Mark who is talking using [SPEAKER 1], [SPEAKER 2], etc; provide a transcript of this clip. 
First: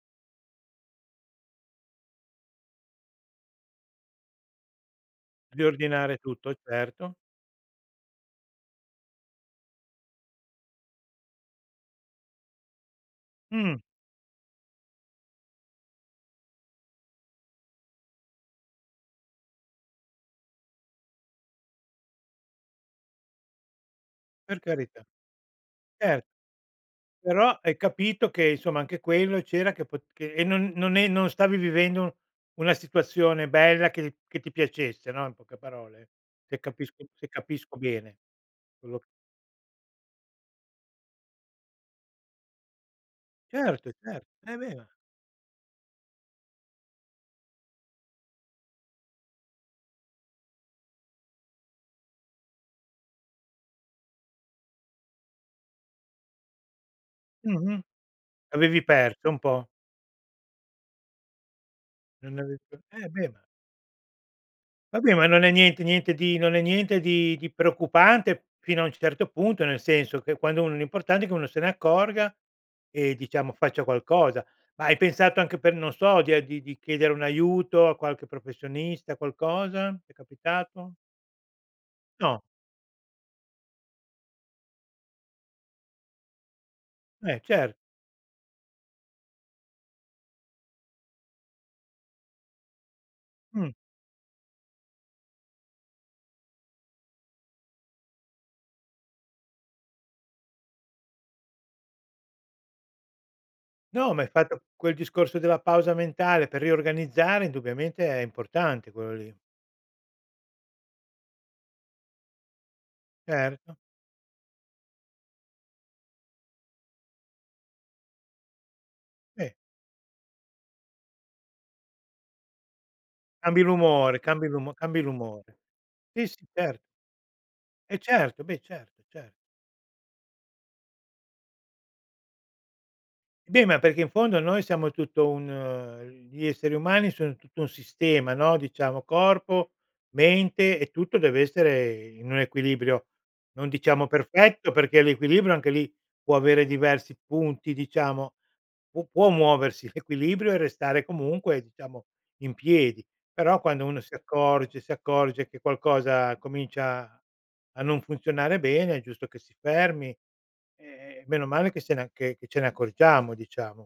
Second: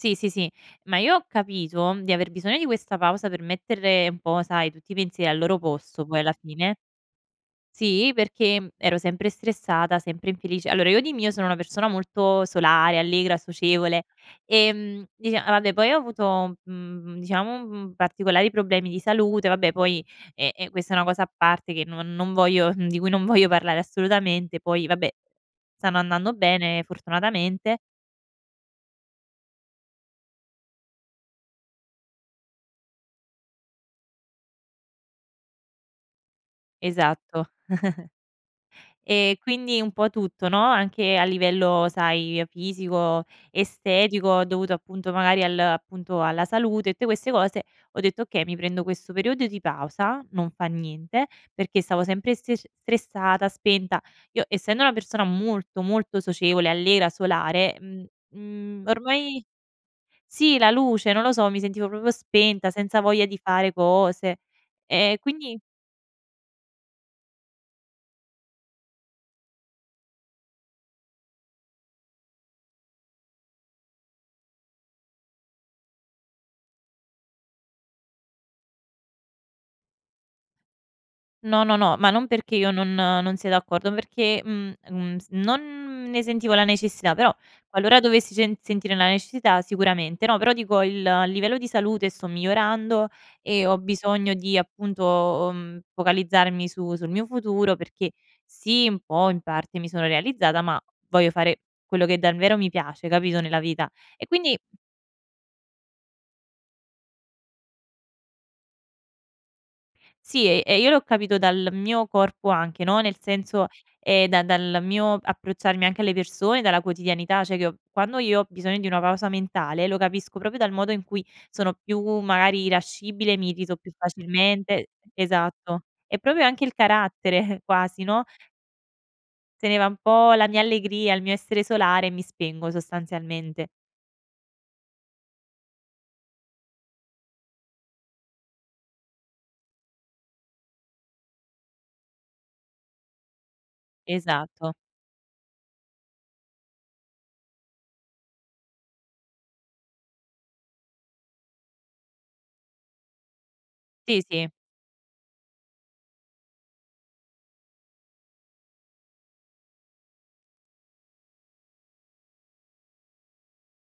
[SPEAKER 1] Sì, sì, sì, ma io ho capito di aver bisogno di questa pausa per mettere un po', sai, tutti i pensieri al loro posto
[SPEAKER 2] Riordinare
[SPEAKER 1] poi alla
[SPEAKER 2] tutto,
[SPEAKER 1] fine.
[SPEAKER 2] certo.
[SPEAKER 1] Sì perché, mhmm, ero sempre stressata, sempre infelice. Allora io di mio sono una persona molto solare, allegra,
[SPEAKER 2] Mh.
[SPEAKER 1] socievole, ehm, dicia vabbè poi ho avuto, mhmm, diciamo, mhmm, particolari problemi di salute, vabbè poi è è questa è una cosa a parte, che non non voglio, di cui non voglio parlare
[SPEAKER 2] Per
[SPEAKER 1] assolutamente, poi
[SPEAKER 2] carità.
[SPEAKER 1] vabbè, stanno
[SPEAKER 2] Cer
[SPEAKER 1] andando bene,
[SPEAKER 2] Però hai
[SPEAKER 1] fortunatamente.
[SPEAKER 2] capito che, insomma, anche quello c'era che pot che e non non è non stavi vivendo una situazione bella che che ti piacesse, no. In poche parole. Se capisco se
[SPEAKER 1] Esatto.
[SPEAKER 2] capisco bene quello
[SPEAKER 1] E quindi un po' tutto, no, anche a livello, sai, fisico,
[SPEAKER 2] Certo, certo.
[SPEAKER 1] estetico, ho
[SPEAKER 2] Eh,
[SPEAKER 1] dovuto
[SPEAKER 2] beh ma
[SPEAKER 1] appunto magari al appunto alla salute e tutte queste cose, ho detto: "Okay, mi prendo questo periodo di pausa, non fa niente", perché stavo sempre stresc stressata, spenta. Io essendo una persona molto, molto socievole, allegra, solare,
[SPEAKER 2] Mh-mh,
[SPEAKER 1] mhmm,
[SPEAKER 2] avevi
[SPEAKER 1] mhmm,
[SPEAKER 2] perso un
[SPEAKER 1] ormai
[SPEAKER 2] po'.
[SPEAKER 1] sì, la luce, non lo so, mi sentivo proprio
[SPEAKER 2] Non [unintelligible]
[SPEAKER 1] spenta, senza
[SPEAKER 2] eh
[SPEAKER 1] voglia
[SPEAKER 2] beh
[SPEAKER 1] di
[SPEAKER 2] ma
[SPEAKER 1] fare cose.
[SPEAKER 2] Vabbè,
[SPEAKER 1] E
[SPEAKER 2] ma non è
[SPEAKER 1] quindi
[SPEAKER 2] niente niente di non è niente di di preoccupante fino a un certo punto, nel senso che quando uno l'importante è che uno se ne accorga, e diciamo faccia qualcosa. Ma hai pensato anche per non so, di a di di chiedere un aiuto a qualche professionista, qualcosa. Ti è capitato?
[SPEAKER 1] No, no, no, ma non
[SPEAKER 2] No.
[SPEAKER 1] perché io non non sia d'accordo, ma perché mh, mh, mh, non ne sentivo la necessità, però
[SPEAKER 2] Eh, cer
[SPEAKER 1] qualora dovessi cen sentire la necessità, sicuramente. No, però dico il il livello di salute sto migliorando e
[SPEAKER 2] Mh.
[SPEAKER 1] ho bisogno di appunto, mhmm, focalizzarmi su sul mio futuro perché sì, un po' in parte mi sono realizzata, ma voglio fare quello che davvero mi piace, capito, nella vita.
[SPEAKER 2] No,
[SPEAKER 1] E
[SPEAKER 2] m'hai
[SPEAKER 1] quindi
[SPEAKER 2] fatto quel discorso della pausa mentale per riorganizzare, indubbiamente è importante quello lì.
[SPEAKER 1] Sì e e io l'ho capito dal mio corpo anche, no. Nel senso,
[SPEAKER 2] Certo.
[SPEAKER 1] ehm, da dal mio approcciarmi anche alle persone, dalla quotidianità, cioè che quando io ho bisogno di una pausa
[SPEAKER 2] Eh.
[SPEAKER 1] mentale, lo capisco proprio dal modo in cui sono più, magari irascibile, mi
[SPEAKER 2] Cambi
[SPEAKER 1] irrito più
[SPEAKER 2] l'umore, cambi l'umo
[SPEAKER 1] facilmente
[SPEAKER 2] cambi l'umore.
[SPEAKER 1] esatto. È
[SPEAKER 2] Sì,
[SPEAKER 1] proprio
[SPEAKER 2] sì,
[SPEAKER 1] anche il
[SPEAKER 2] cer
[SPEAKER 1] carattere
[SPEAKER 2] Eh
[SPEAKER 1] quasi, no?
[SPEAKER 2] certo, beh certo, cer
[SPEAKER 1] Se ne va un po' la mia allegria, il mio essere solare e mi spengo,
[SPEAKER 2] Beh,
[SPEAKER 1] sostanzialmente.
[SPEAKER 2] ma perché in fondo noi siamo tutto un gli esseri umani sono tutto un sistema, no. Diciamo corpo, mente e tutto deve essere in un equilibrio, non diciamo perfetto,
[SPEAKER 1] Esatto.
[SPEAKER 2] perché l'equilibrio, anche lì, può avere diversi punti diciamo, pu può muoversi l'equilibrio e restare comunque diciamo in piedi. Però quando uno si
[SPEAKER 1] Sì, sì.
[SPEAKER 2] accorge si accorge che qualcosa comincia a non funzionare bene, è giusto che si fermi, ehm, meno male che se ne a che che ce ne accorgiamo, diciamo.